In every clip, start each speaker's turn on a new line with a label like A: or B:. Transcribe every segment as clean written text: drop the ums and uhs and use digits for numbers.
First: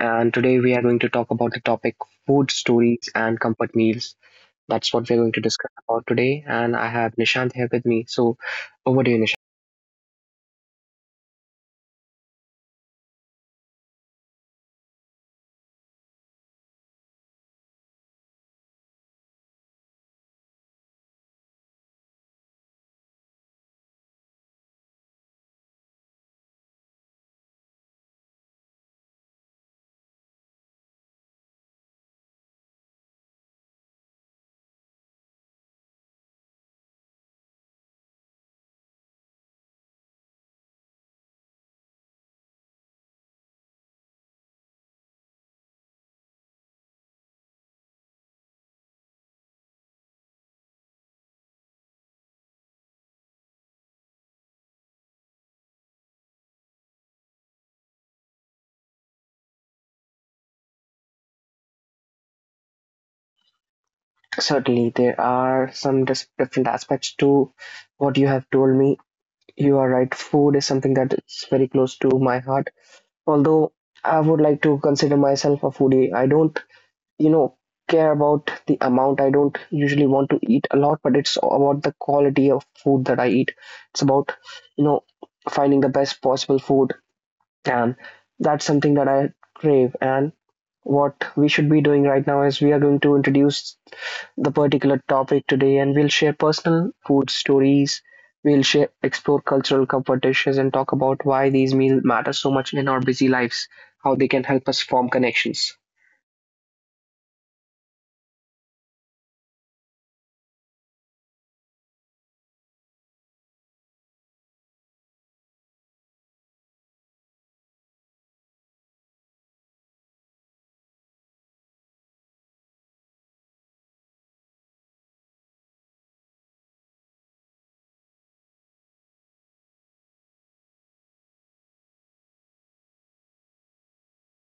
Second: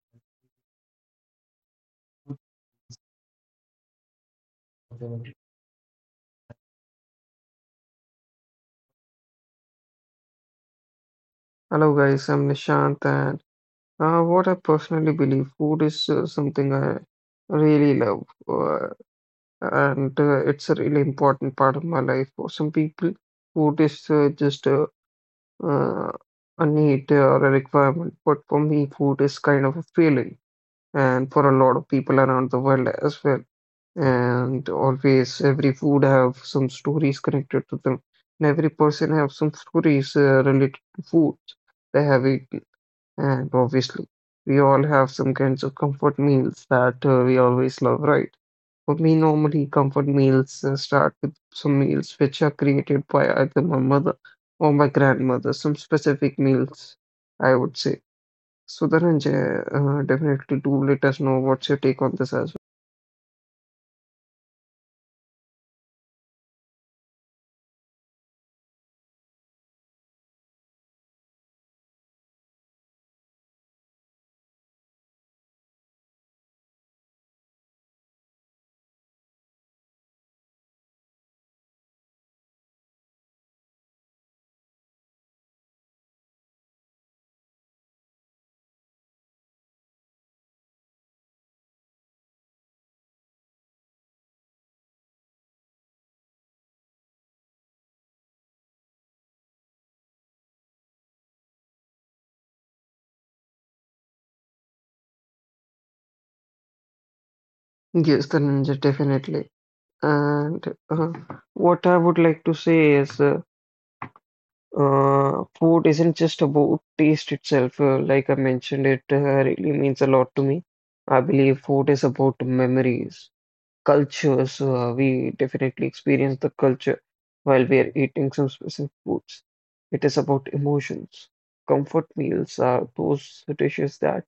A: and today we are going to talk about the topic food stories and comfort meals. That's what we're going to discuss about today. And I have Nishant here with me. So, over to you, Nishant.
B: Hello, guys. I'm Nishant, and what I personally believe, food is something I really love, and it's a really important part of my life. For some people, food is just uh, a need or a requirement, but for me, food is kind of a feeling, and for a lot of people around the world as well. And always, every food have some stories connected to them, and every person have some stories related to food they have it and obviously, we all have some kinds of comfort meals that we always love, right? For me, normally, comfort meals start with some meals which are created by either my mother or my grandmother, some specific meals, I would say. So, Dhananjay, definitely do let us know what's your take on this as
A: Certainly, there are some different aspects to what you have told me. You are right. Food is something that is very close to my heart. Although I would like to consider myself a foodie, I don't you know care about the amount. I don't usually want to eat a lot, but it's about the quality of food that I eat. It's about you know finding the best possible food, and that's something that I crave. And what we should be doing right now is we are going to introduce the particular topic today, and we'll share personal food stories, we'll share explore cultural comfort dishes and talk about why these meals matter so much in our busy lives, how they can help us form connections.
B: well. Yes, Dhananjay, definitely. And what I would like to say is food isn't just about taste itself. Like I mentioned, it really means a lot to me. I believe food is about memories, cultures. We definitely experience the culture while we are eating some specific foods. It is about emotions. Comfort meals are those dishes that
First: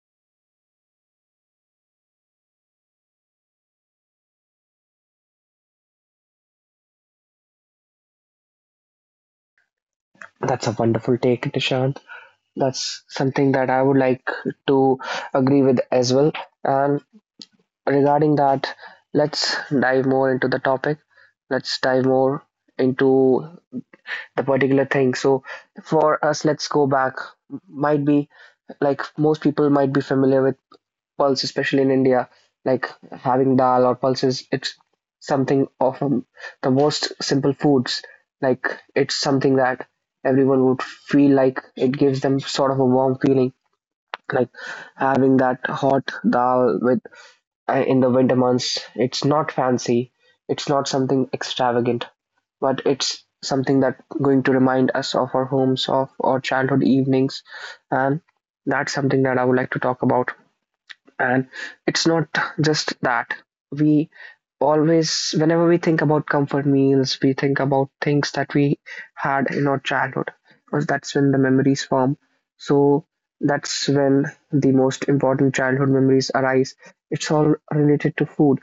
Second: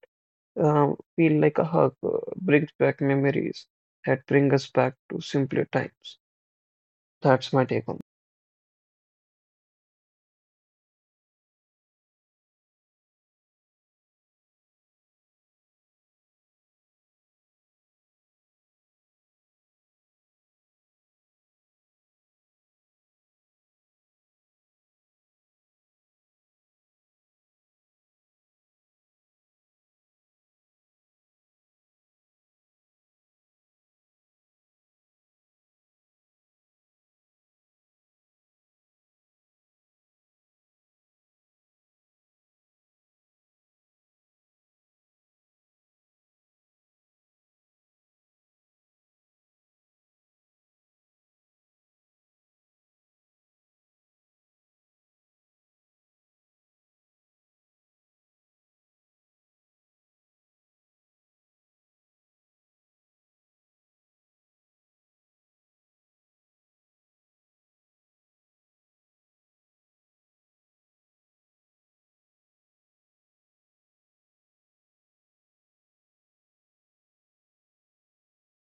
B: feel like a hug, brings back memories that bring us back to simpler times. That's my take on.
A: That's a wonderful take, Dishan. That's something that I would like to agree with as well. And regarding that, let's dive more into the topic. Let's dive more into the particular thing. So, for us, let's go back. Might be like most people might be familiar with pulse, especially in India. Like having dal or pulses, it's something of the most simple foods. Like it's something that everyone would feel like it gives them sort of a warm feeling, like having that hot dal with in the winter months. It's not fancy, it's not something extravagant, but it's something that going to remind us of our homes, of our childhood evenings. And that's something that I would like to talk about. And it's not just that. We always, whenever we think about comfort meals, we think about things that we had in our childhood, because that's when the memories form. So that's when the most important childhood memories arise. It's all related to food.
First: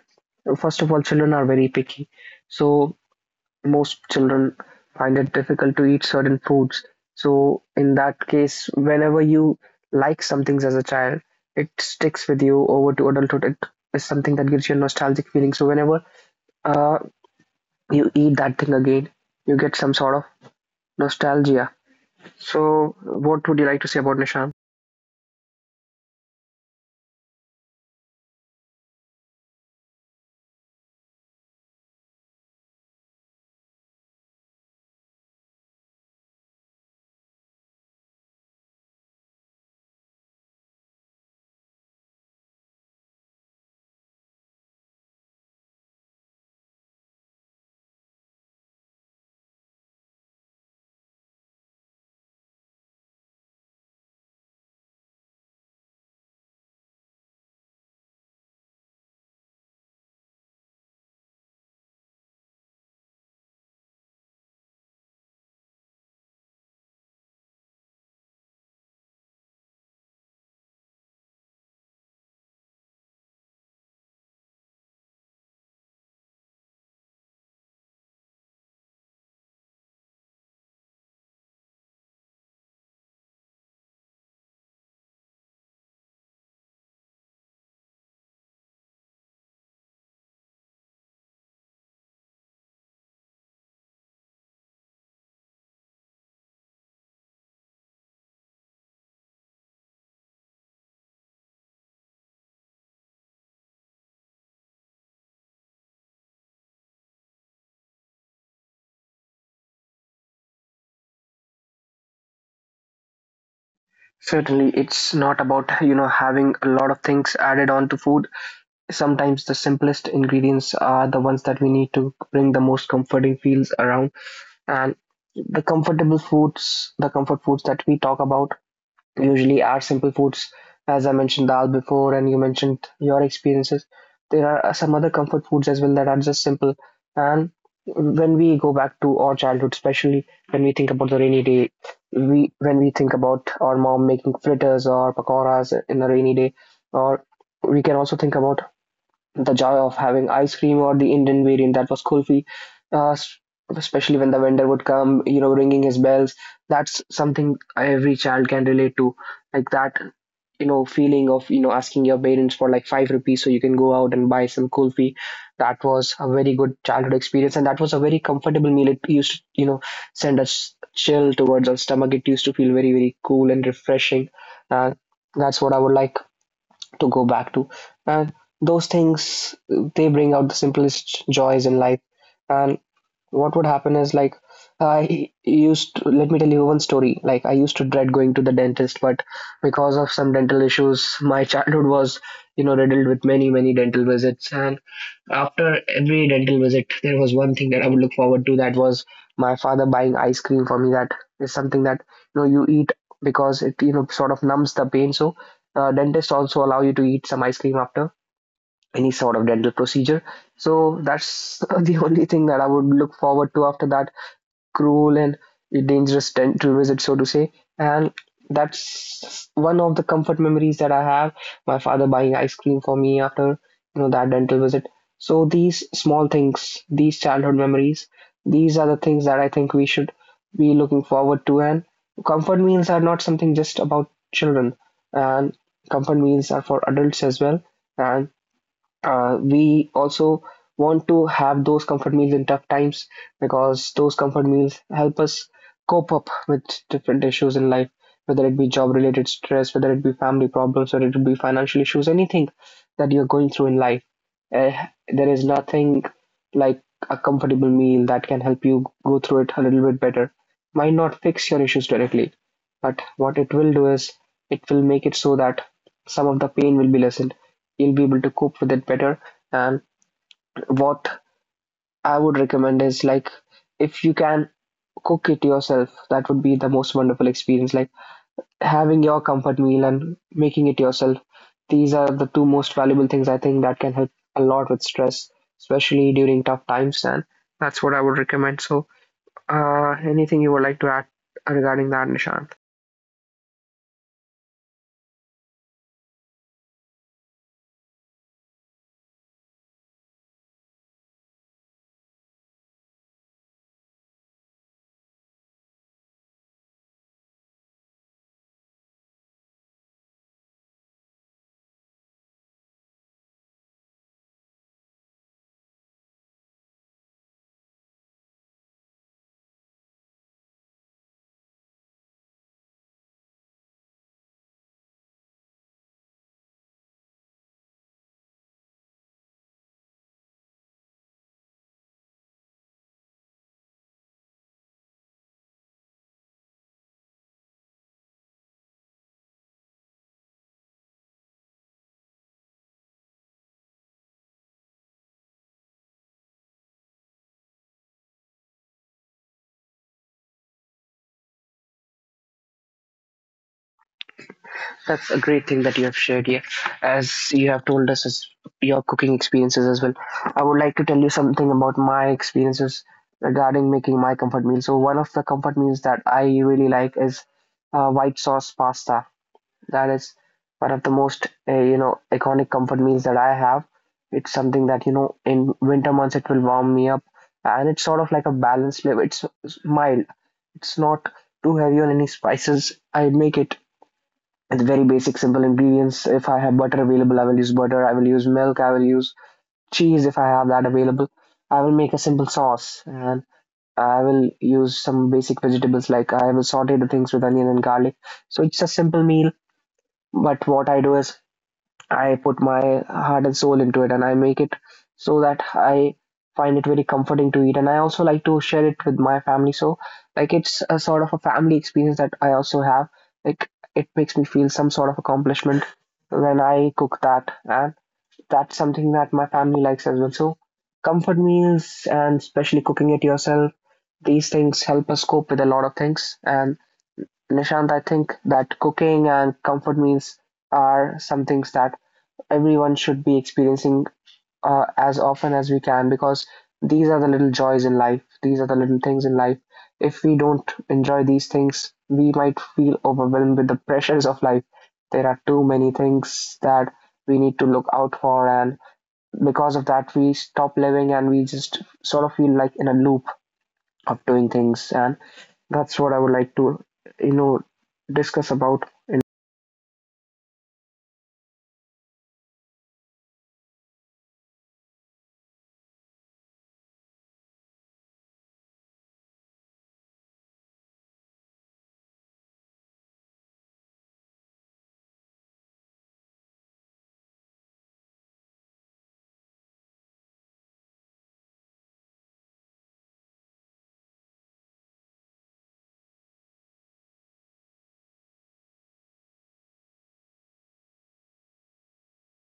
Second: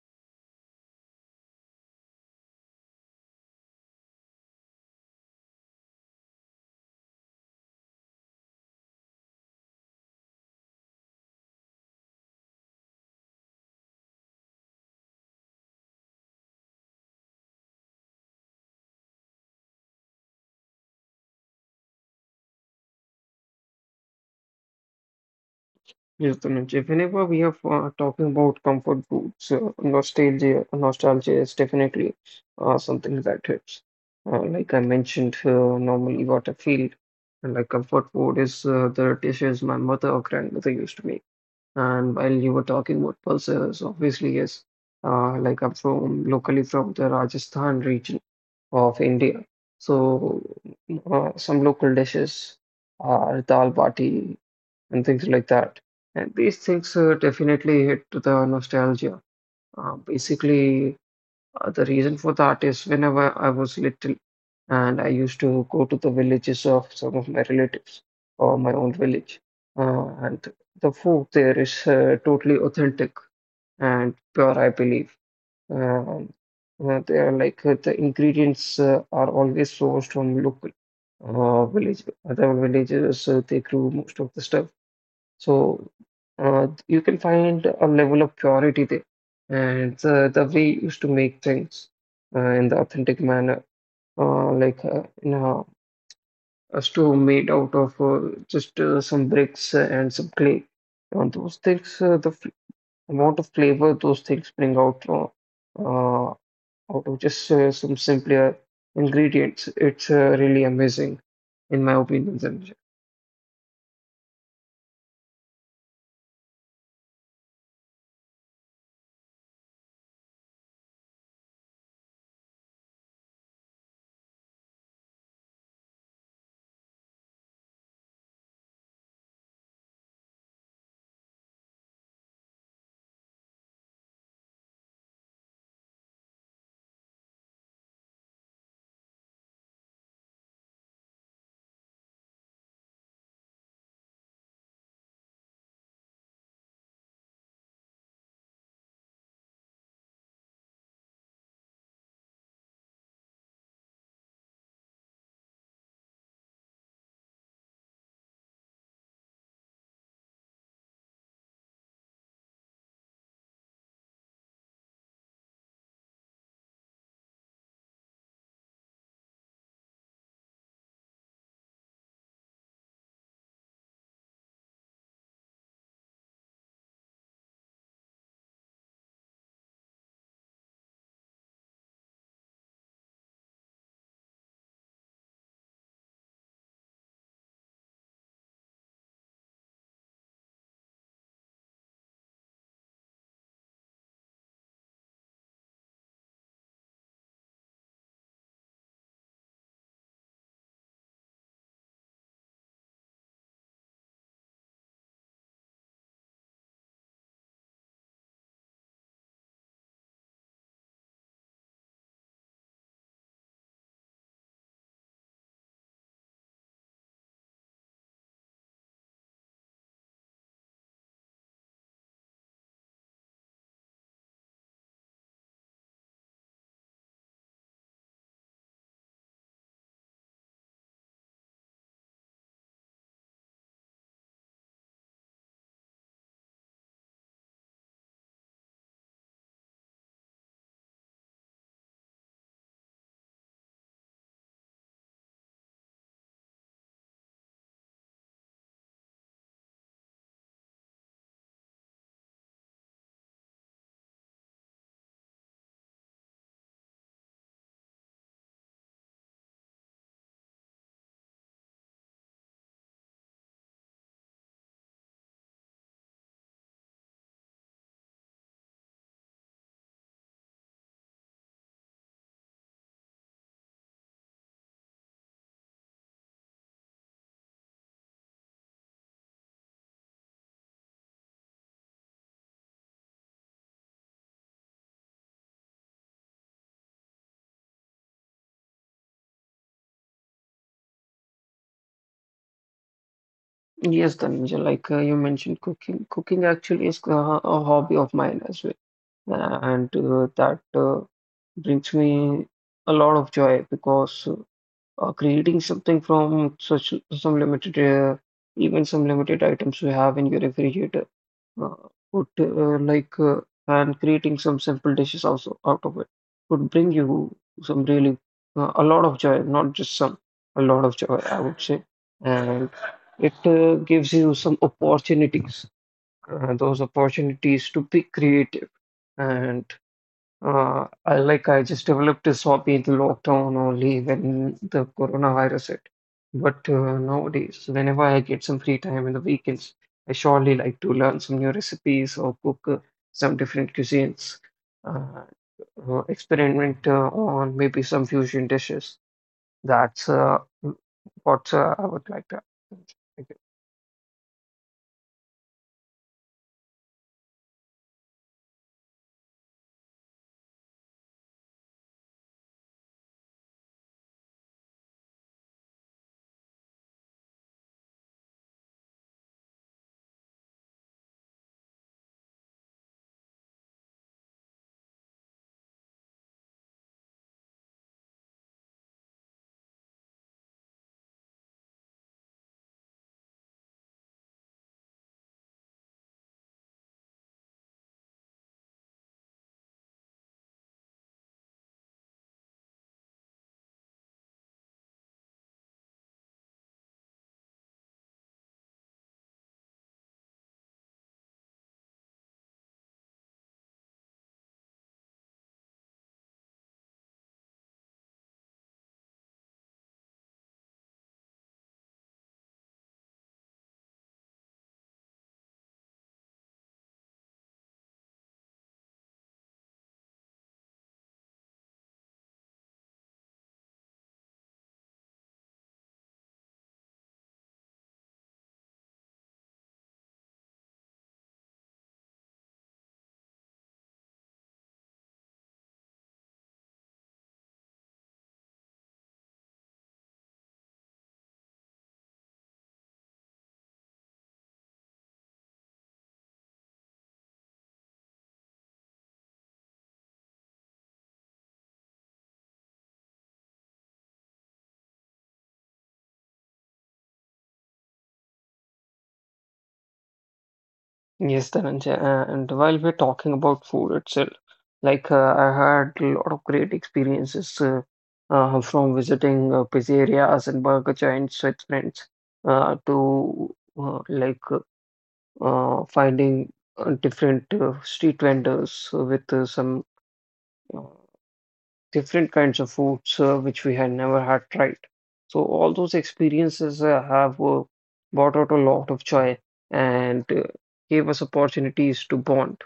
A: First of all, children are very picky. So most children find it difficult to eat certain foods. So, in that case, whenever you like some things as a child, it sticks with you over to adulthood. It is something that gives you a nostalgic feeling. So, whenever uh, you eat that thing again, you get some sort of nostalgia. So, what would you like to say about Nishan?
B: Yes, Tanuj. If Whenever we are talking about comfort foods, nostalgia is definitely something that hits. Like I mentioned, normally what I feel and like comfort food is the dishes my mother or grandmother used to make. And while you were talking about pulses, obviously yes, like I'm from locally from the Rajasthan region of India. So some local dishes are dal bati, and things like that. And these things definitely hit to the nostalgia. Uh, basically, the reason for that is whenever I was little and I used to go to the villages of some of my relatives or my own village, and the food there is totally authentic and pure, I believe. Um, they are like the ingredients are always sourced from local village, other villages, they grew most of the stuff so you can find a level of purity there, and the way you used to make things in the authentic manner, you know, a stove made out of just some bricks and some clay. Those things, the f amount of flavor those things bring out from uh, out of just some simpler ingredients, it's really amazing in my opinion. Sanjay.
A: Certainly, it's not about having a lot of things added on to food. Sometimes the simplest ingredients are the ones that we need to bring the most comforting feels around. And the comfort foods that we talk about usually are simple foods. As I mentioned dal before and you mentioned your experiences, there are some other comfort foods as well that are just simple. And when we go back to our childhood, especially when we think about the rainy day, we when we think about our mom making fritters or pakoras in a rainy day, or we can also think about the joy of having ice cream or the Indian variant that was kulfi, uh, s- especially when the vendor would come, ringing his bells. That's something every child can relate to, like that, feeling of asking your parents for like 5 rupees so you can go out and buy some kulfi. That was a very good childhood experience, and that was a very comfortable meal. It used to, send us chill towards our stomach. It used to feel very, very cool and refreshing. Uh, that's what I would like to go back to. And those things, they bring out the simplest joys in life. And what would happen is like, let me tell you one story. Like, I used to dread going to the dentist, but because of some dental issues, my childhood was, riddled with many, many dental visits. And after every dental visit, there was one thing that I would look forward to. That was my father buying ice cream for me. That is something that you eat because it sort of numbs the pain. So dentists also allow you to eat some ice cream after any sort of dental procedure. So that's the only thing that I would look forward to after that cruel and dangerous tend to visit, so to say. And that's one of the comfort memories that I have. My father buying ice cream for me after that dental visit. So these small things, these childhood memories, these are the things that I think we should be looking forward to. And comfort meals are not something just about children, and comfort meals are for adults as well. And we also want to have those comfort meals in tough times, because those comfort meals help us cope up with different issues in life, whether it be job related stress, whether it be family problems, whether it be financial issues, anything that you're going through in life. Uh, there is nothing like a comfortable meal that can help you go through it a little bit better. Might not fix your issues directly, but what it will do is it will make it so that some of the pain will be lessened, you'll be able to cope with it better. And what I would recommend is like, if you can cook it yourself, that would be the most wonderful experience. Like having your comfort meal and making it yourself. These are the two most valuable things I think that can help a lot with stress, especially during tough times. And that's what I would recommend. So, anything you would like to add regarding that, Nishan?
B: Yes, Dhananjay, like you mentioned, cooking. Cooking actually is a hobby of mine as well. And That brings me a lot of joy because creating something from such some limited, even some limited items you have in your refrigerator uh, would like and creating some simple dishes also out of it would bring you some really a lot of joy, not just some, a lot of joy, I would say. And it gives you some opportunities, those opportunities to be creative and I just developed this hobby in the lockdown only when the coronavirus hit. But nowadays, whenever I get some free time in the weekends, I surely like to learn some new recipes or cook some different cuisines, uh, experiment on maybe some fusion dishes. That's what I would like to.
A: That's a great thing that you have shared here, as you have told us as your cooking experiences as well. I would like to tell you something about my experiences regarding making my comfort meal. So one of the comfort meals that I really like is white sauce pasta. That is one of the most iconic comfort meals that I have. It's something that in winter months it will warm me up, and it's sort of like a balanced flavor. It's mild. It's not too heavy on any spices. I make it with very basic simple ingredients. If I have butter available, I will use butter. I will use milk. I will use cheese if I have that available. I will make a simple sauce, and I will use some basic vegetables. Like I will saute the things with onion and garlic. So it's a simple meal. But what I do is I put my heart and soul into it, and I make it so that I find it very comforting to eat. And I also like to share it with my family. So, like, it's a sort of a family experience that I also have. Like, it makes me feel some sort of accomplishment when I cook that. And that's something that my family likes as well. So, comfort meals and especially cooking it yourself, these things help us cope with a lot of things. And Nishant, I think that cooking and comfort meals are some things that everyone should be experiencing as often as we can, because these are the little joys in life. These are the little things in life. If we don't enjoy these things, we might feel overwhelmed with the pressures of life. There are too many things that we need to look out for, and because of that, we stop living and we just sort of feel like in a loop of doing things. And that's what I would like to, you know, discuss about in.
B: Yes, Dhananjay, and while we're talking about food itself, like I had a lot of great experiences from visiting pizzerias and burger joints with friends to uh, like uh, finding different street vendors with some uh, different kinds of foods which we had never had tried. So all those experiences have brought out a lot of joy and gave us opportunities to bond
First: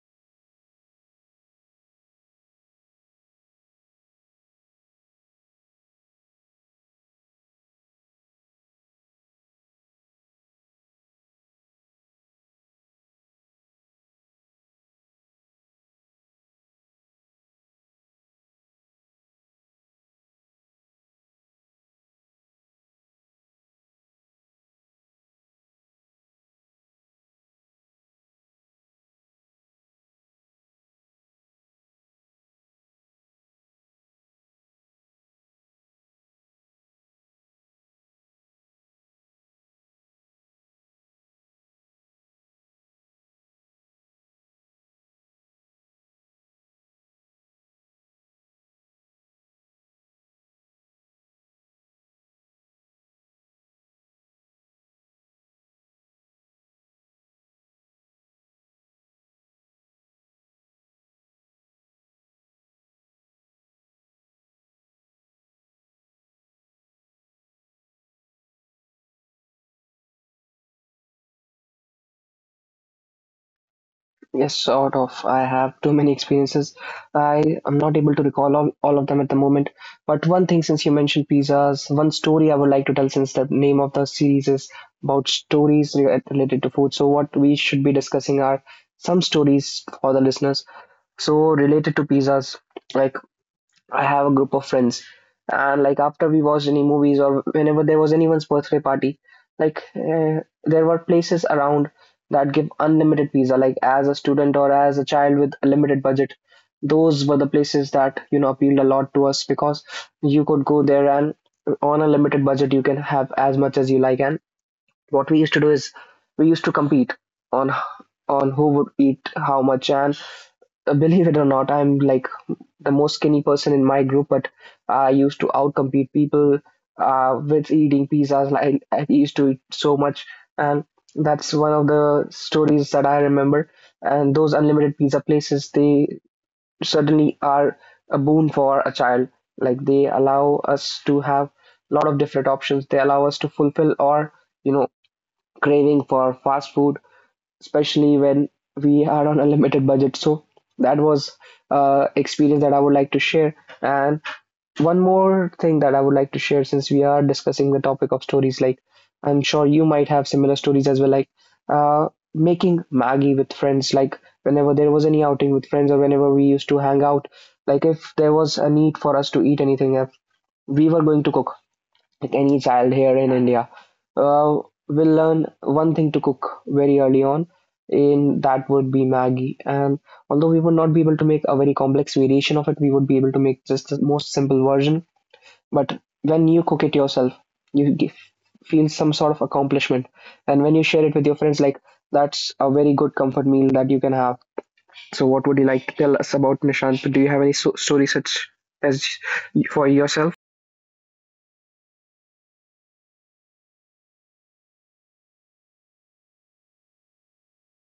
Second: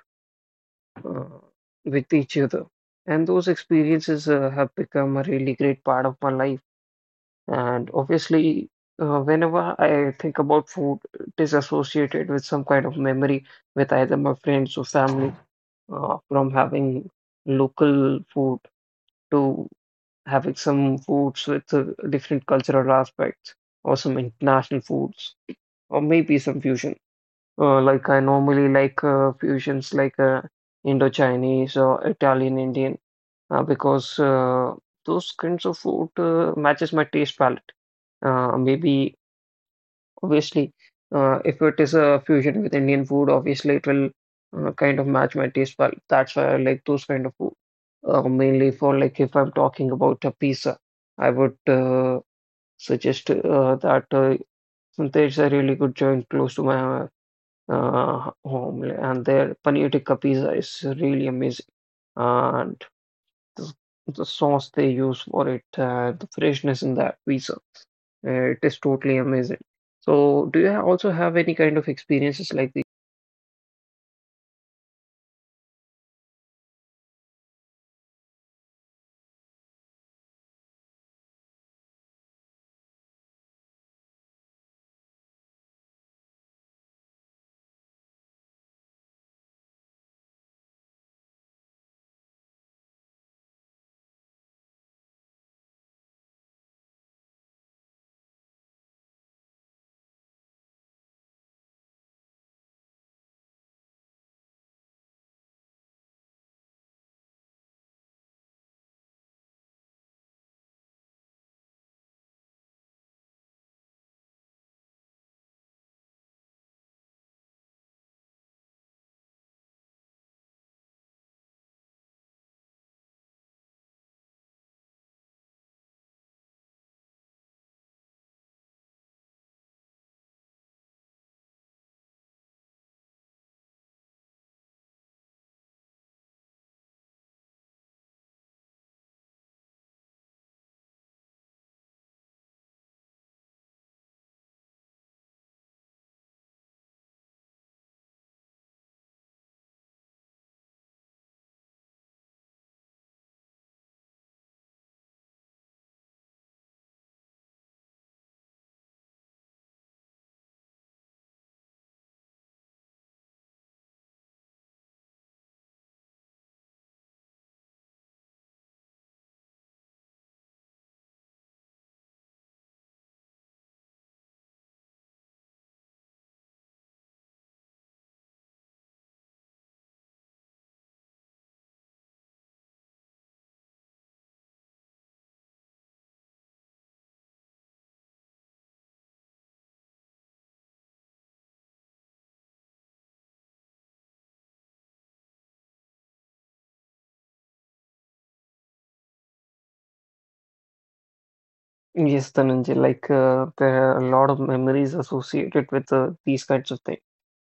B: uh, with each other. And those experiences have become a really great part of my life. And obviously, whenever I think about food, it is associated with some kind of memory with either my friends or family, from having local food to having some foods with different cultural aspects or some international foods or maybe some fusion. Like I normally like fusions like Indo-Chinese or Italian Indian because those kinds of food matches my taste palette. Maybe obviously if it is a fusion with Indian food, obviously it will kind of match my taste palette. That's why I like those kind of food. Mainly for like if I'm talking about a pizza, I would suggest that there's a really good joint close to my home, yeah, and their paneer tikka pizza is really amazing. And the, the sauce they use for it, the freshness in that pizza, it is totally amazing. So, do you also have any kind of experiences like the.
A: Yes, sort of. I have too many experiences. I am not able to recall all of them at the moment. But one thing, since you mentioned pizzas, one story I would like to tell, since the name of the series is about stories related to food. So, what we should be discussing are some stories for the listeners. So, related to pizzas, like I have a group of friends, and like after we watched any movies or whenever there was anyone's birthday party, like there were places around that give unlimited pizza. Like as a student or as a child with a limited budget, those were the places that appealed a lot to us, because you could go there and on a limited budget you can have as much as you like. And what we used to do is we used to compete on who would eat how much. And believe it or not, I'm like the most skinny person in my group, but I used to outcompete people with eating pizzas. Like I used to eat so much, and that's one of the stories that I remember. And those unlimited pizza places, they certainly are a boon for a child. Like they allow us to have a lot of different options. They allow us to fulfill our, you know, craving for fast food, especially when we are on a limited budget. So that was experience that I would like to share. And one more thing that I would like to share, since we are discussing the topic of stories, like I'm sure you might have similar stories as well, like uh, making Maggie with friends. Like whenever there was any outing with friends or whenever we used to hang out, like if there was a need for us to eat anything, if we were going to cook, like any child here in India, uh, will learn one thing to cook very early on, and that would be Maggie. And although we would not be able to make a very complex variation of it, we would be able to make just the most simple version. But when you cook it yourself, you give, feel some sort of accomplishment. And when you share it with your friends, like that's a very good comfort meal that you can have. So, what would you like to tell us about, Nishant? Do you have any story such as for yourself?
B: Yes, Dhananjay, like there are a lot of memories associated with these kinds of things.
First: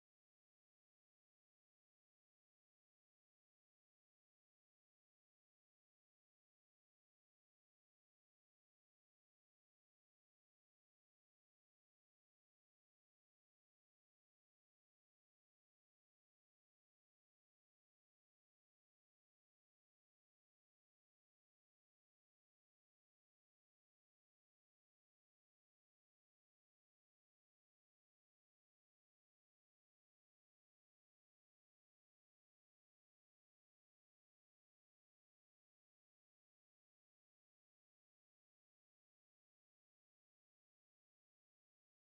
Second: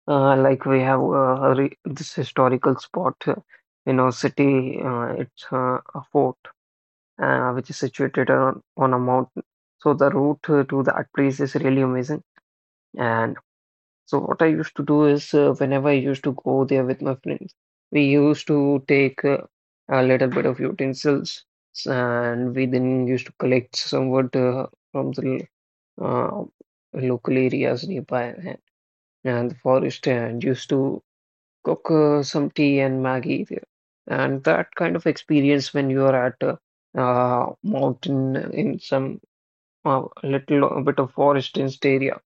B: Like we have a re this historical spot in our city, it's a fort which is situated on a mountain. So the route to that place is really amazing. And so what I used to do is whenever I used to go there with my friends, we used to take a little bit of utensils and we then used to collect some wood from the uh, local areas nearby and the forest and used to cook some tea and Maggie there. And that kind of experience when you are at a mountain in some little bit of forest area,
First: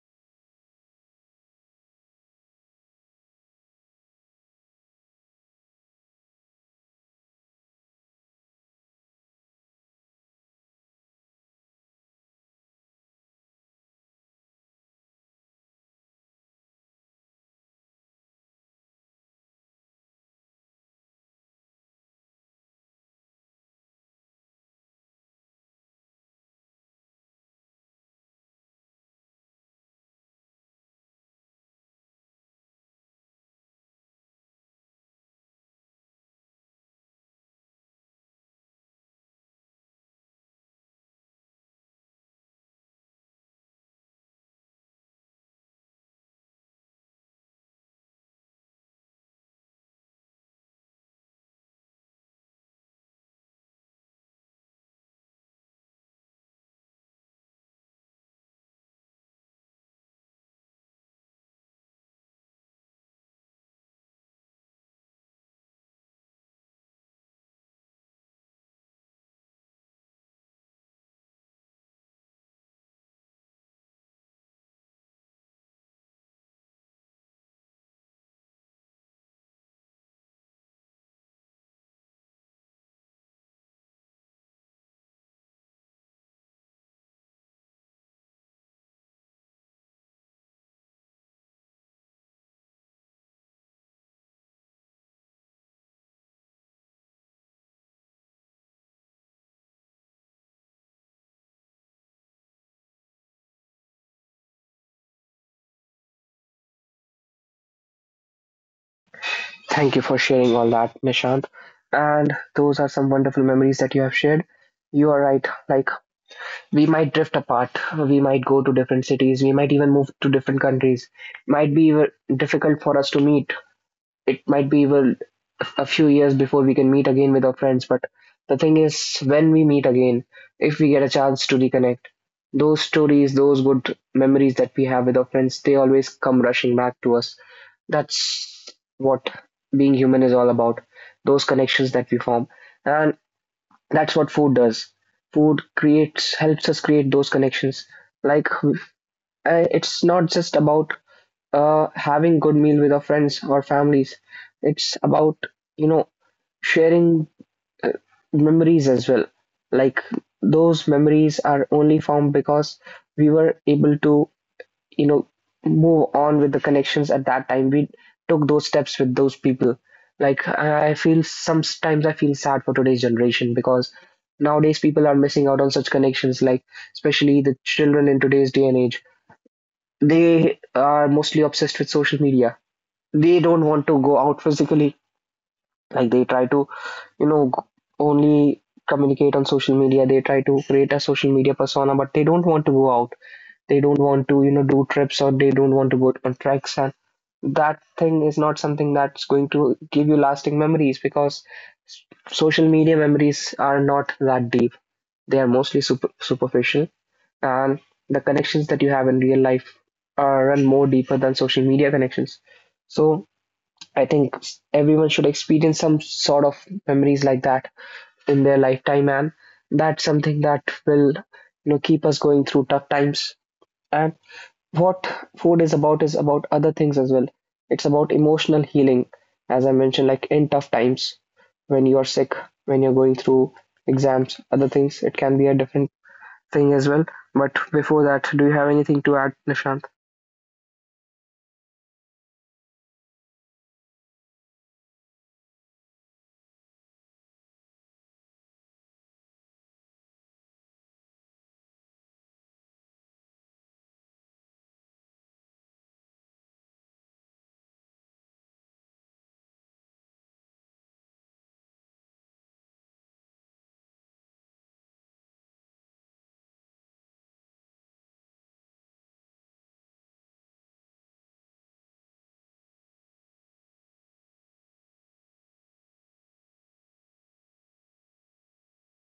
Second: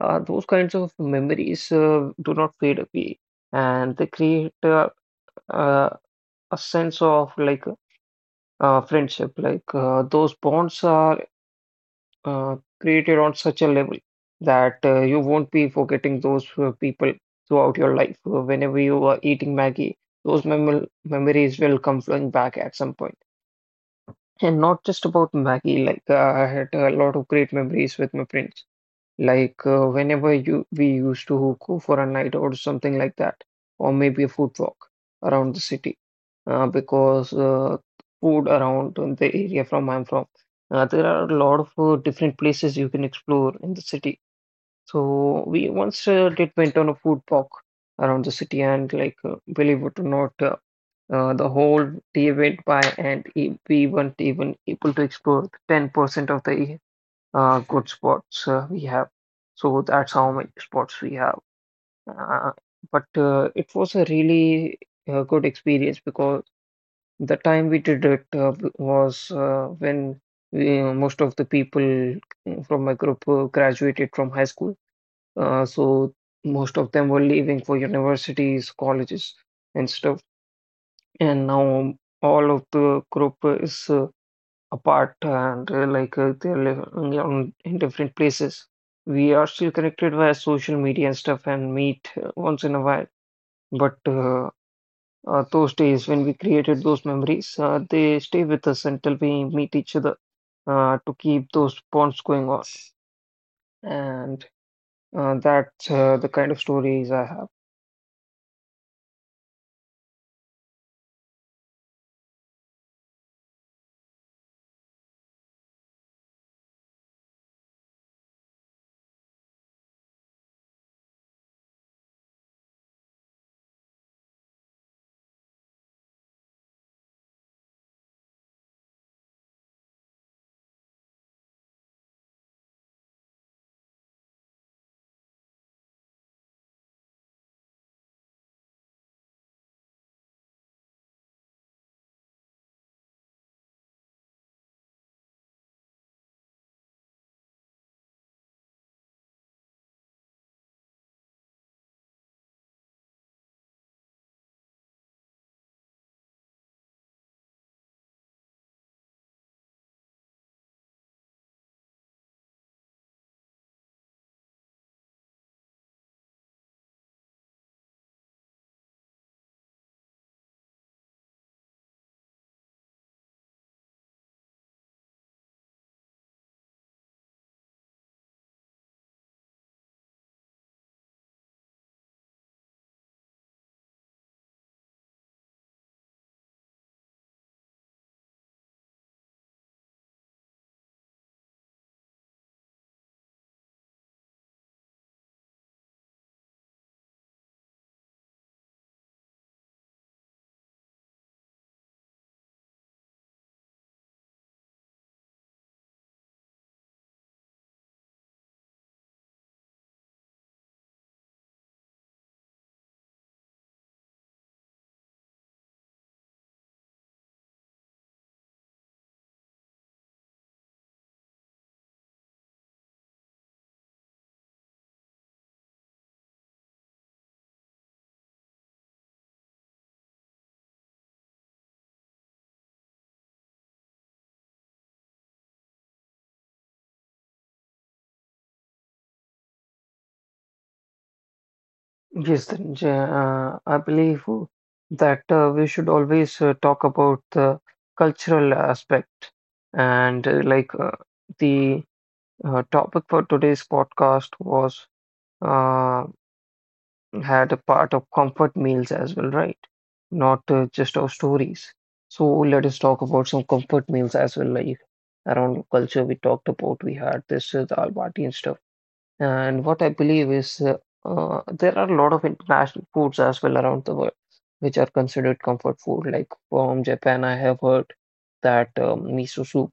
B: those kinds of memories do not fade away, and they create uh, a sense of like friendship. Like those bonds are created on such a level that you won't be forgetting those people throughout your life. Whenever you are eating Maggie, those memories will come flowing back at some point. And not just about Maggie, like I had a lot of great memories with my friends like whenever you we used to go for a night or something like that, or maybe a food walk around the city, because food around the area from I'm from, there are a lot of different places you can explore in the city. So we once did went on a food walk around the city, and like believe it or not, the whole day went by, and we weren't even able to explore 10% of the good spots we have. So that's how many spots we have. Uh, but it was a really good experience because the time we did it was when most of the people from my group graduated from high school. So most of them were leaving for universities, colleges, and stuff. And now all of the group is apart and they're living on, in different places. We are still connected via social media and stuff and meet once in a while. But those days when we created those memories, they stay with us until we meet each other to keep those bonds going on. And that's the kind of stories I have.
A: Thank you for sharing all that, Nishant. And those are some wonderful memories that you have shared. You are right. Like, we might drift apart. We might go to different cities. We might even move to different countries. Might be even difficult for us to meet. It might be even a few years before we can meet again with our friends. But the thing is, when we meet again, if we get a chance to reconnect, those stories, those good memories that we have with our friends, they always come rushing back to us. That's what being human is all about. Those connections that we form. And that's what food does. Food creates helps us create those connections. Like it's not just about having good meal with our friends or families. It's about, you know, sharing memories as well. Like those memories are only formed because we were able to you know move on with the connections. At that time we took those steps with those people. Like I feel, sometimes I feel sad for today's generation, because nowadays people are missing out on such connections. Like especially the children in today's day and age, they are mostly obsessed with social media. They don't want to go out physically. Like they try to you know g- only communicate on social media. They try to create a social media persona, but they don't want to go out. They don't want to do trips, or they don't want to go on treks. And that thing is not something that's going to give you lasting memories, because s- social media memories are not that deep. They are mostly superficial. And the connections that you have in real life are run more deeper than social media connections. So I think everyone should experience some sort of memories like that in their lifetime, and that's something that will, keep us going through tough times. And what food is about other things as well. It's about emotional healing, as I mentioned, like in tough times when you are sick, when you're going through exams, other things. It can be a different thing as well. But before that, do you have anything to add, Nishant?
B: Yes, Dhananjay, I believe that we should always talk about the cultural aspect. And like the topic for today's podcast was uh, had a part of comfort meals as well, right? Not just our stories. So let us talk about some comfort meals as well, like around culture we talked about. We had this the Almaty and stuff. And what I believe is there are a lot of international foods as well around the world, which are considered comfort food. Like from Japan, I have heard that miso soup.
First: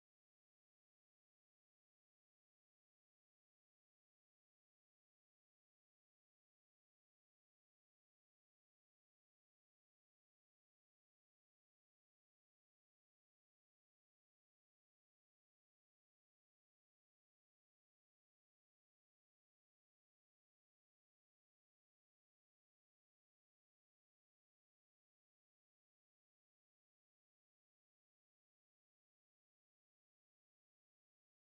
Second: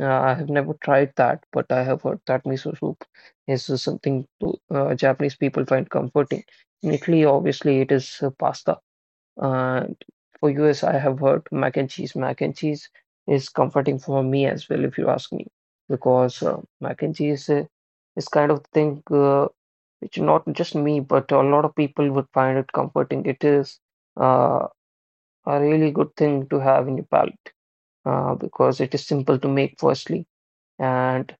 B: I have never tried that, but I have heard that miso soup is something Japanese people find comforting. In Italy, obviously, it is pasta. And for US, I have heard mac and cheese. Mac and cheese is comforting for me as well, if you ask me, because mac and cheese is kind of thing which not just me, but a lot of people would find it comforting. It is uh, a really good thing to have in your palate because it is simple to make, firstly, and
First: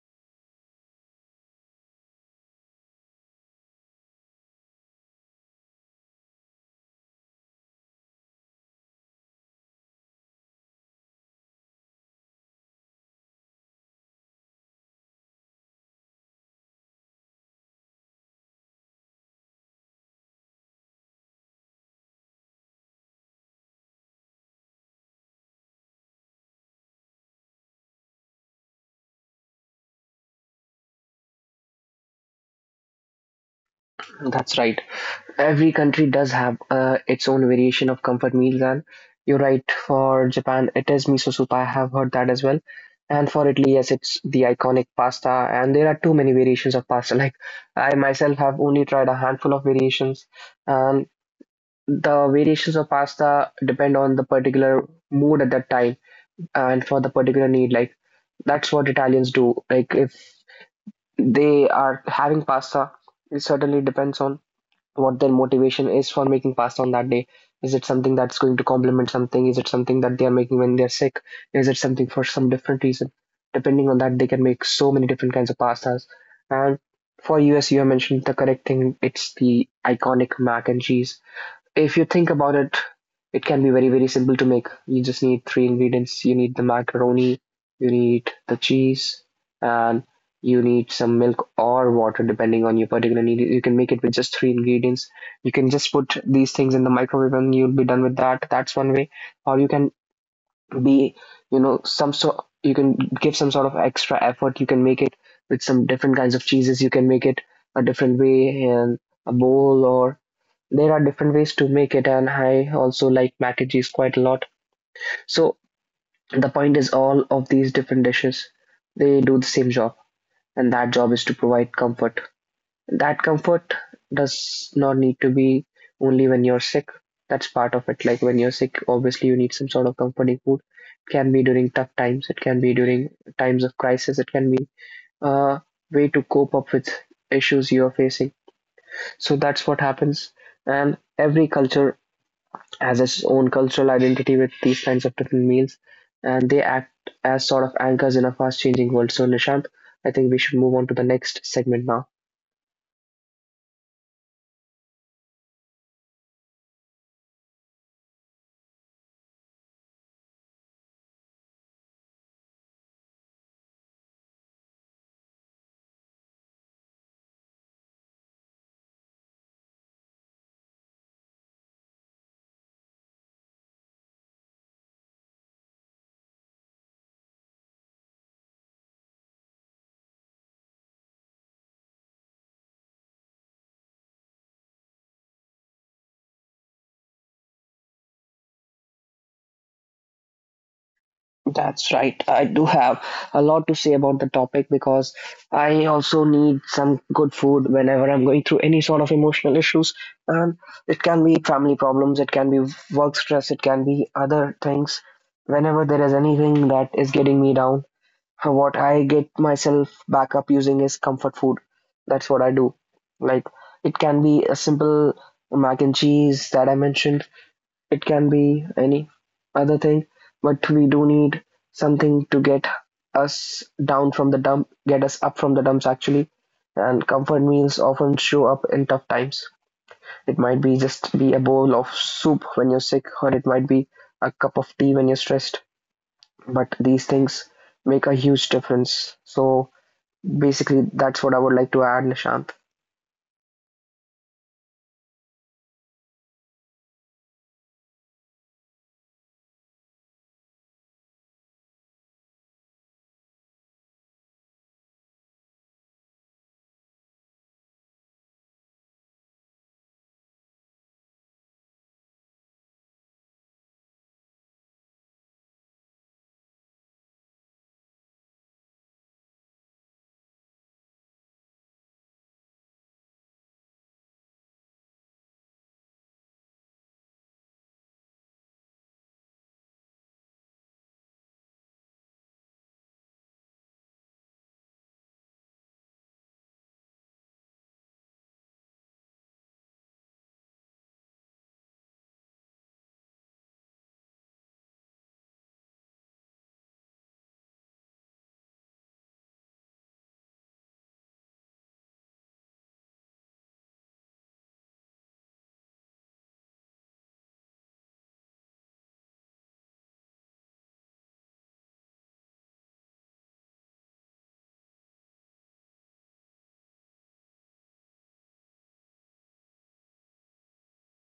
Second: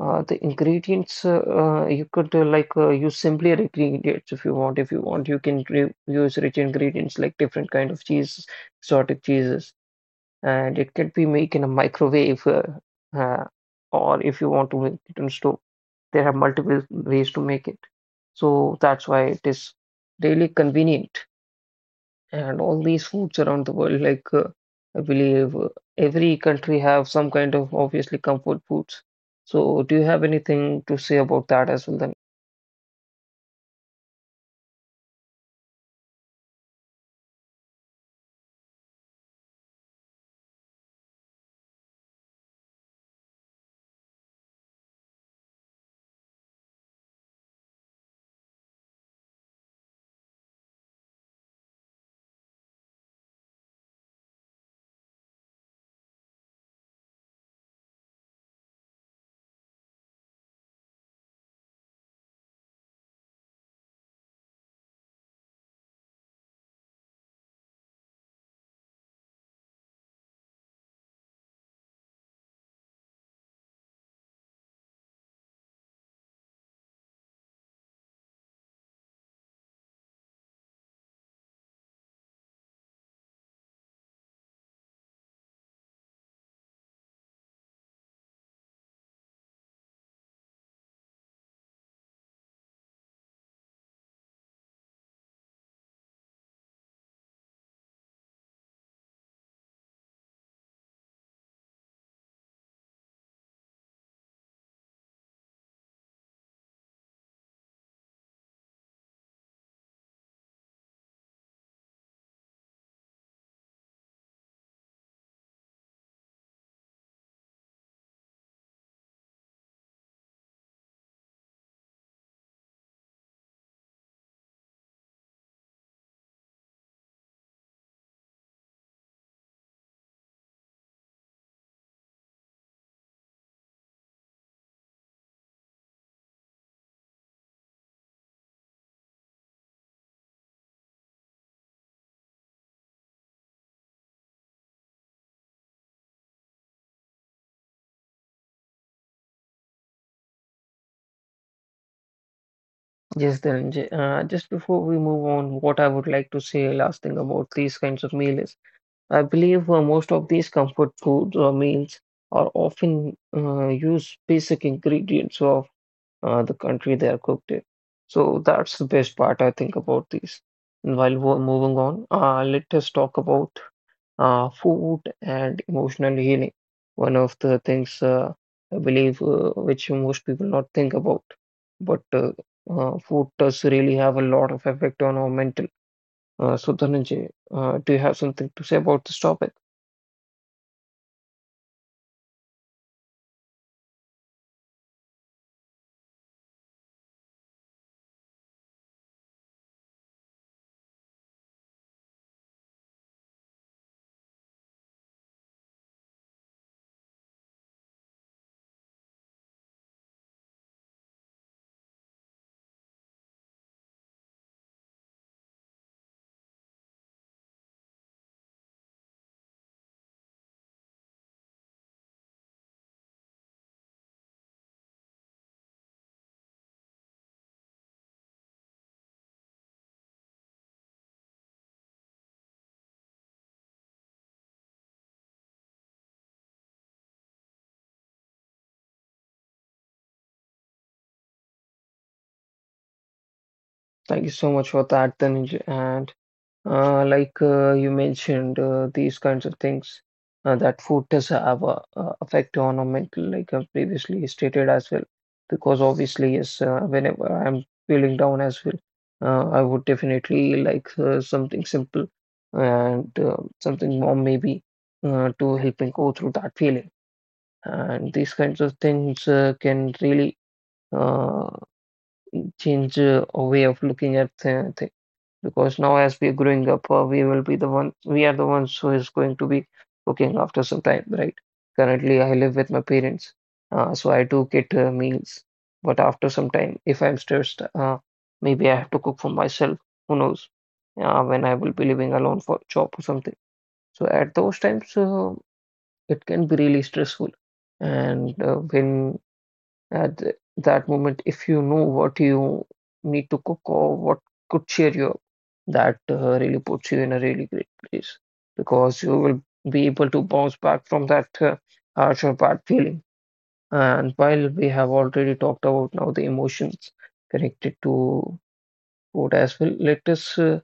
B: the ingredients you could use simpler ingredients if you want. If you want, you can re use rich ingredients like different kind of cheese, exotic cheeses, and it can be made in a microwave. Uh, or if you want to make it on stove, there are multiple ways to make it. So that's why it is really convenient and all these foods around the world. I believe every country have some kind of obviously comfort foods. So do you have anything to say about that as well then?
A: That's right. Every country does have its own variation of comfort meals, and you're right. For Japan, it is miso soup. I have heard that as well. And for Italy, yes, it's the iconic pasta. And there are too many variations of pasta. Like I myself have only tried a handful of variations. And the variations of pasta depend on the particular mood at that time and for the particular need. Like that's what Italians do. Like if they are having pasta, it certainly depends on what their motivation is for making pasta on that day. Is it something that's going to complement something? Is it something that they are making when they're sick? Is it something for some different reason? Depending on that, they can make so many different kinds of pastas. And for US, you have mentioned the correct thing. It's the iconic mac and cheese. If you think about it, it can be very, very simple to make. You just need three ingredients. You need the macaroni, you need the cheese, and you need some milk or water, depending on your particular need. You can make it with just three ingredients. You can just put these things in the microwave and you'll be done with that. That's one way. Or you can be, you know, some sort, you can give some sort of extra effort. You can make it with some different kinds of cheeses. You can make it a different way in a bowl, or there are different ways to make it, and I also like mac and cheese quite a lot. So the point is, all of these different dishes, they do the same job, and that job is to provide comfort. That comfort does not need to be only when you're sick. That's part of it. Like when you're sick, obviously you need some sort of comforting food. It can be during tough times. It can be during times of crisis. It can be a way to cope up with issues you're facing. So that's what happens, and every culture has its own cultural identity with these kinds of different meals, and they act as sort of anchors in a fast-changing world. So, Nishant, I think we should move on to the next segment now.
B: Yes, just before we move on, what I would like to say last thing about these kinds of meal is I believe most of these comfort foods or meals are often use basic ingredients of the country they are cooked in. So that's the best part I think about these. And while we're moving on, let us talk about food and emotional healing. One of the things I believe which most people not think about, but food does really have a lot of effect on our mental. So Dhananjay, do you have something to say about this topic?
A: That's right. I do have a lot to say about the topic, because I also need some good food whenever I'm going through any sort of emotional issues. And it can be family problems, it can be work stress, it can be other things. Whenever there is anything that is getting me down, what I get myself back up using is comfort food. That's what I do. Like it can be a simple mac and cheese that I mentioned. It can be any other thing, but we do need something to get us down from the dump, get us up from the dumps actually. And comfort meals often show up in tough times. It might be just be a bowl of soup when you're sick, or it might be a cup of tea when you're stressed. But these things make a huge difference. So basically that's what I would like to add, Nishant.
B: Thank you so much for that, Dhananjay, and you mentioned, these kinds of things that food does have a effect on our mental, like I've previously stated as well. Because obviously, yes, whenever I'm feeling down as well, I would definitely like something simple and something more maybe to help me go through that feeling. And these kinds of things can really uh, change a way of looking at th because now as we're growing up, we are the ones who is going to be cooking after some time, right? Currently, I live with my parents, so I do get meals, but after some time, if I'm stressed, maybe I have to cook for myself. Who knows? When I will be living alone for job or something. So at those times, it can be really stressful, and when that moment if you know what you need to cook or what could cheer you up that really puts you in a really great place because you will be able to bounce back from that harsh or bad feeling. And while we have already talked about now the emotions connected to food as well, let us uh,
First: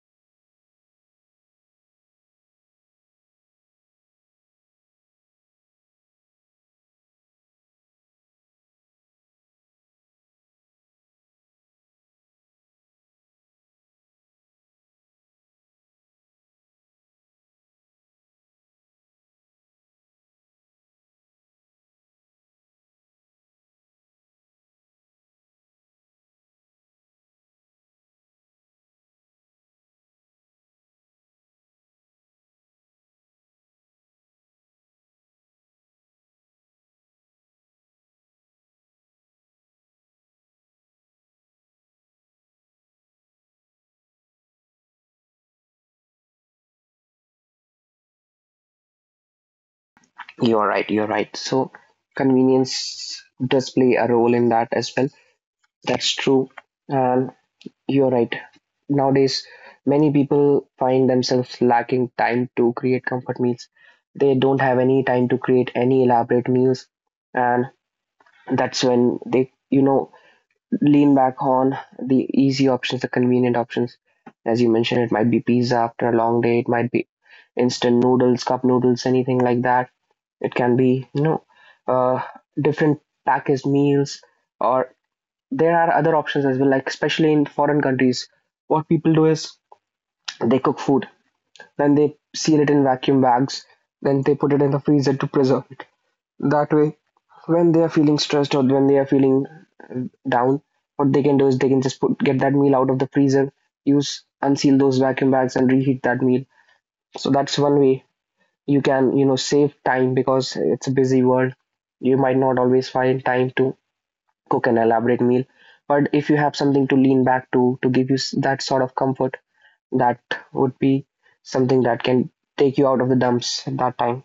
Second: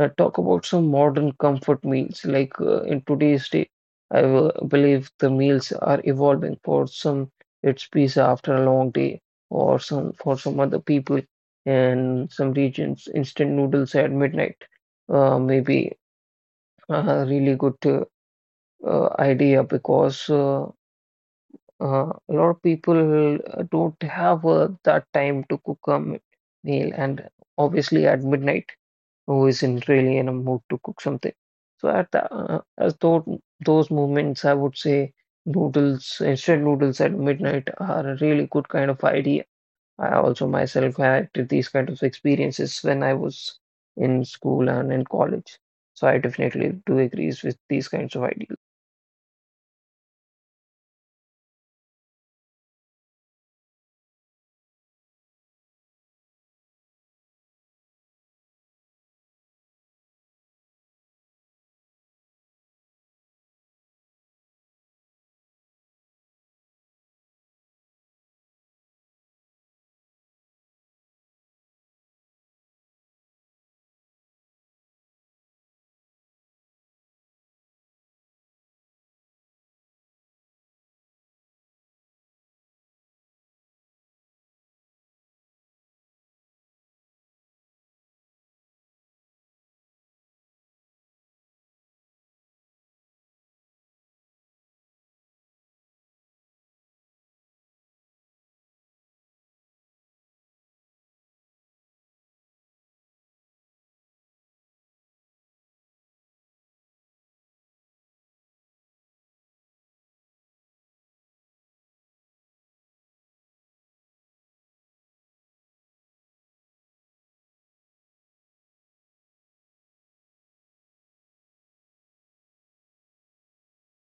B: uh, talk about some modern comfort meals. In today's day, I believe the meals are evolving. For some, it's pizza after a long day, or some for some other people in some regions, instant noodles at midnight. Maybe a really good idea because a lot of people don't have that time to cook a meal, and obviously at midnight who isn't really in a mood to cook something. So at the, as though those movements, I would say noodles, instant noodles at midnight are a really good kind of idea. I also myself had these kind of experiences when I was in school and in college. So I definitely do agree with these kinds of ideas.
A: You're right, you're right. So convenience does play a role in that as well. That's true. And you're right. Nowadays, many people find themselves lacking time to create comfort meals. They don't have any time to create any elaborate meals, and that's when they, you know, lean back on the easy options, the convenient options. As you mentioned, it might be pizza after a long day, it might be instant noodles, cup noodles, anything like that. It can be, uh, different packaged meals, or there are other options as well, like especially in foreign countries. What people do is they cook food, then they seal it in vacuum bags, then they put it in the freezer to preserve it. That way, when they are feeling stressed or when they are feeling uh, down, what they can do is they can just put get that meal out of the freezer, use unseal those vacuum bags and reheat that meal. So that's one way you can, save time, because it's a busy world. You might not always find time to cook an elaborate meal, but if you have something to lean back to give you that sort of comfort, that would be something that can take you out of the dumps at that time.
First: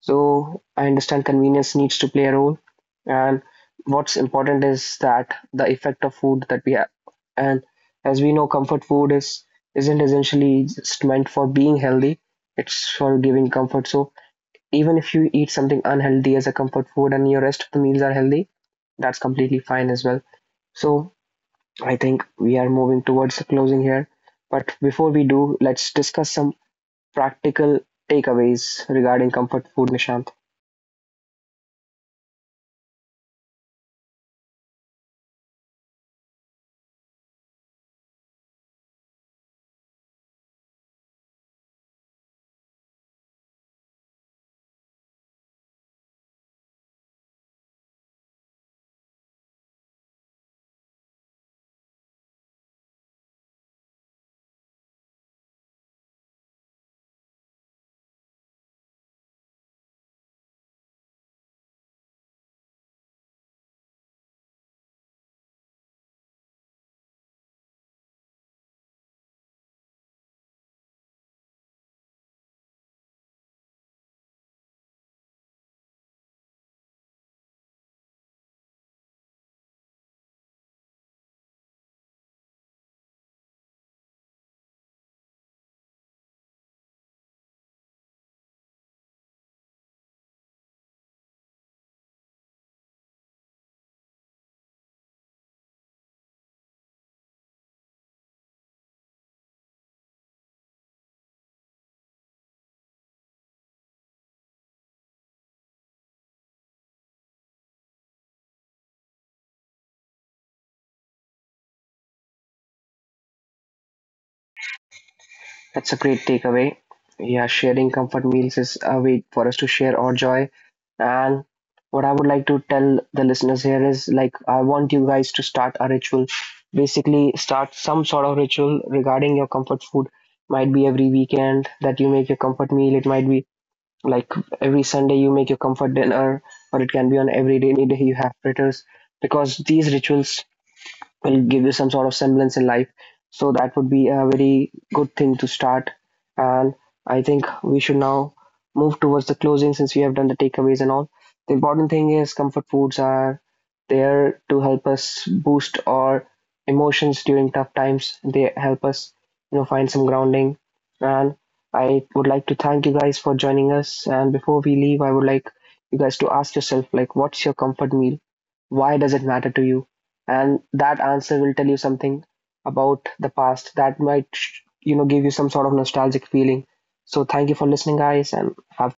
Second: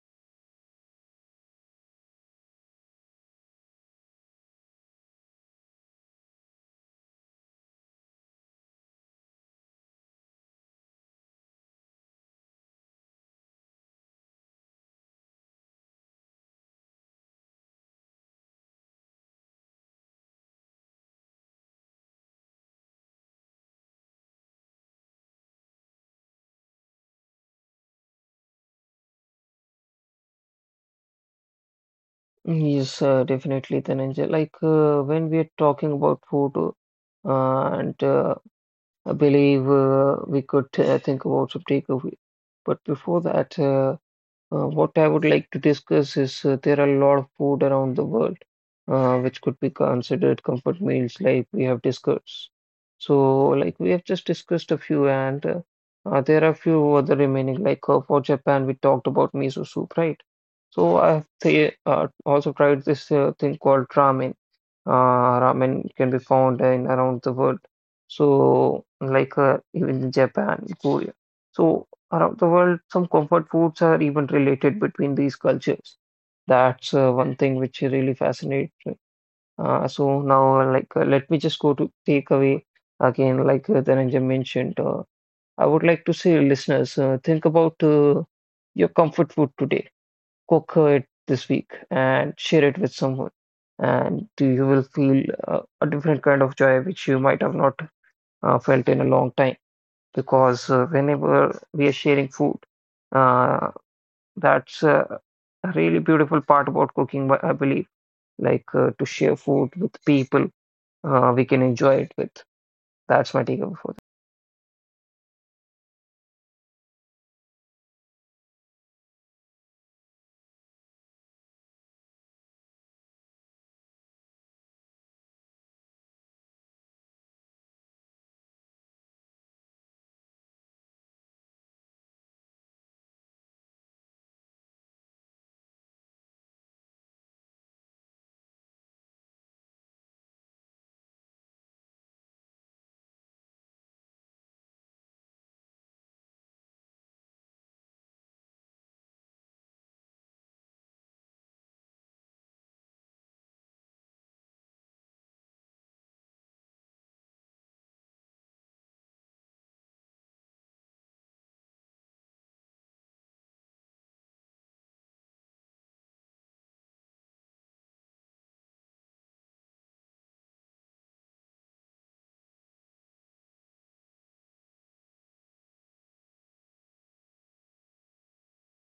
A: So I understand convenience needs to play a role. And what's important is that the effect of food that we have. And as we know, comfort food is isn't essentially just meant for being healthy. It's for giving comfort. So even if you eat something unhealthy as a comfort food and your rest of the meals are healthy, that's completely fine as well. So I think we are moving towards the closing here. But before we do, let's discuss some practical takeaways regarding comfort food, Nishant.
B: Yes, definitely, Dhananjay. When we are talking about food and I believe we could think about some takeaway. But before that, what I would like to discuss is there are a lot of food around the world which could be considered comfort meals, like we have discussed. So, like we have just discussed a few, and there are a few other remaining, for Japan, we talked about miso soup, right? So, I have th also tried this thing called ramen. Ramen can be found in around the world. So, even in Japan, Korea. So, around the world, some comfort foods are even related between these cultures. That's one thing which really fascinates me. So now, let me just go to takeaway again. Dhananjay mentioned, I would like to say, listeners, think about your comfort food today, cook it this week and share it with someone, and you will feel a different kind of joy which you might have not felt in a long time. Because whenever we are sharing food, uh, that's a really beautiful part about cooking, but I believe, to share food with people we can enjoy it with. That's my takeaway for
A: That's a great takeaway. Yeah, sharing comfort meals is a way for us to share our joy. And what I would like to tell the listeners here is like, I want you guys to start a ritual. Basically, start some sort of ritual regarding your comfort food. Might be every weekend that you make your comfort meal. It might be like every Sunday you make your comfort dinner, or it can be on every day you have fritters. Because these rituals will give you some sort of semblance in life. So that would be a very good thing to start. And I think we should now move towards the closing, since we have done the takeaways and all. The important thing is comfort foods are there to help us boost our emotions during tough times. They help us, you know, find some grounding. And I would like to thank you guys for joining us. And before we leave, I would like you guys to ask yourself, like, what's your comfort meal? Why does it matter to you? And that answer will tell you something about the past that might, give you some sort of nostalgic feeling. So thank you for listening, guys, and have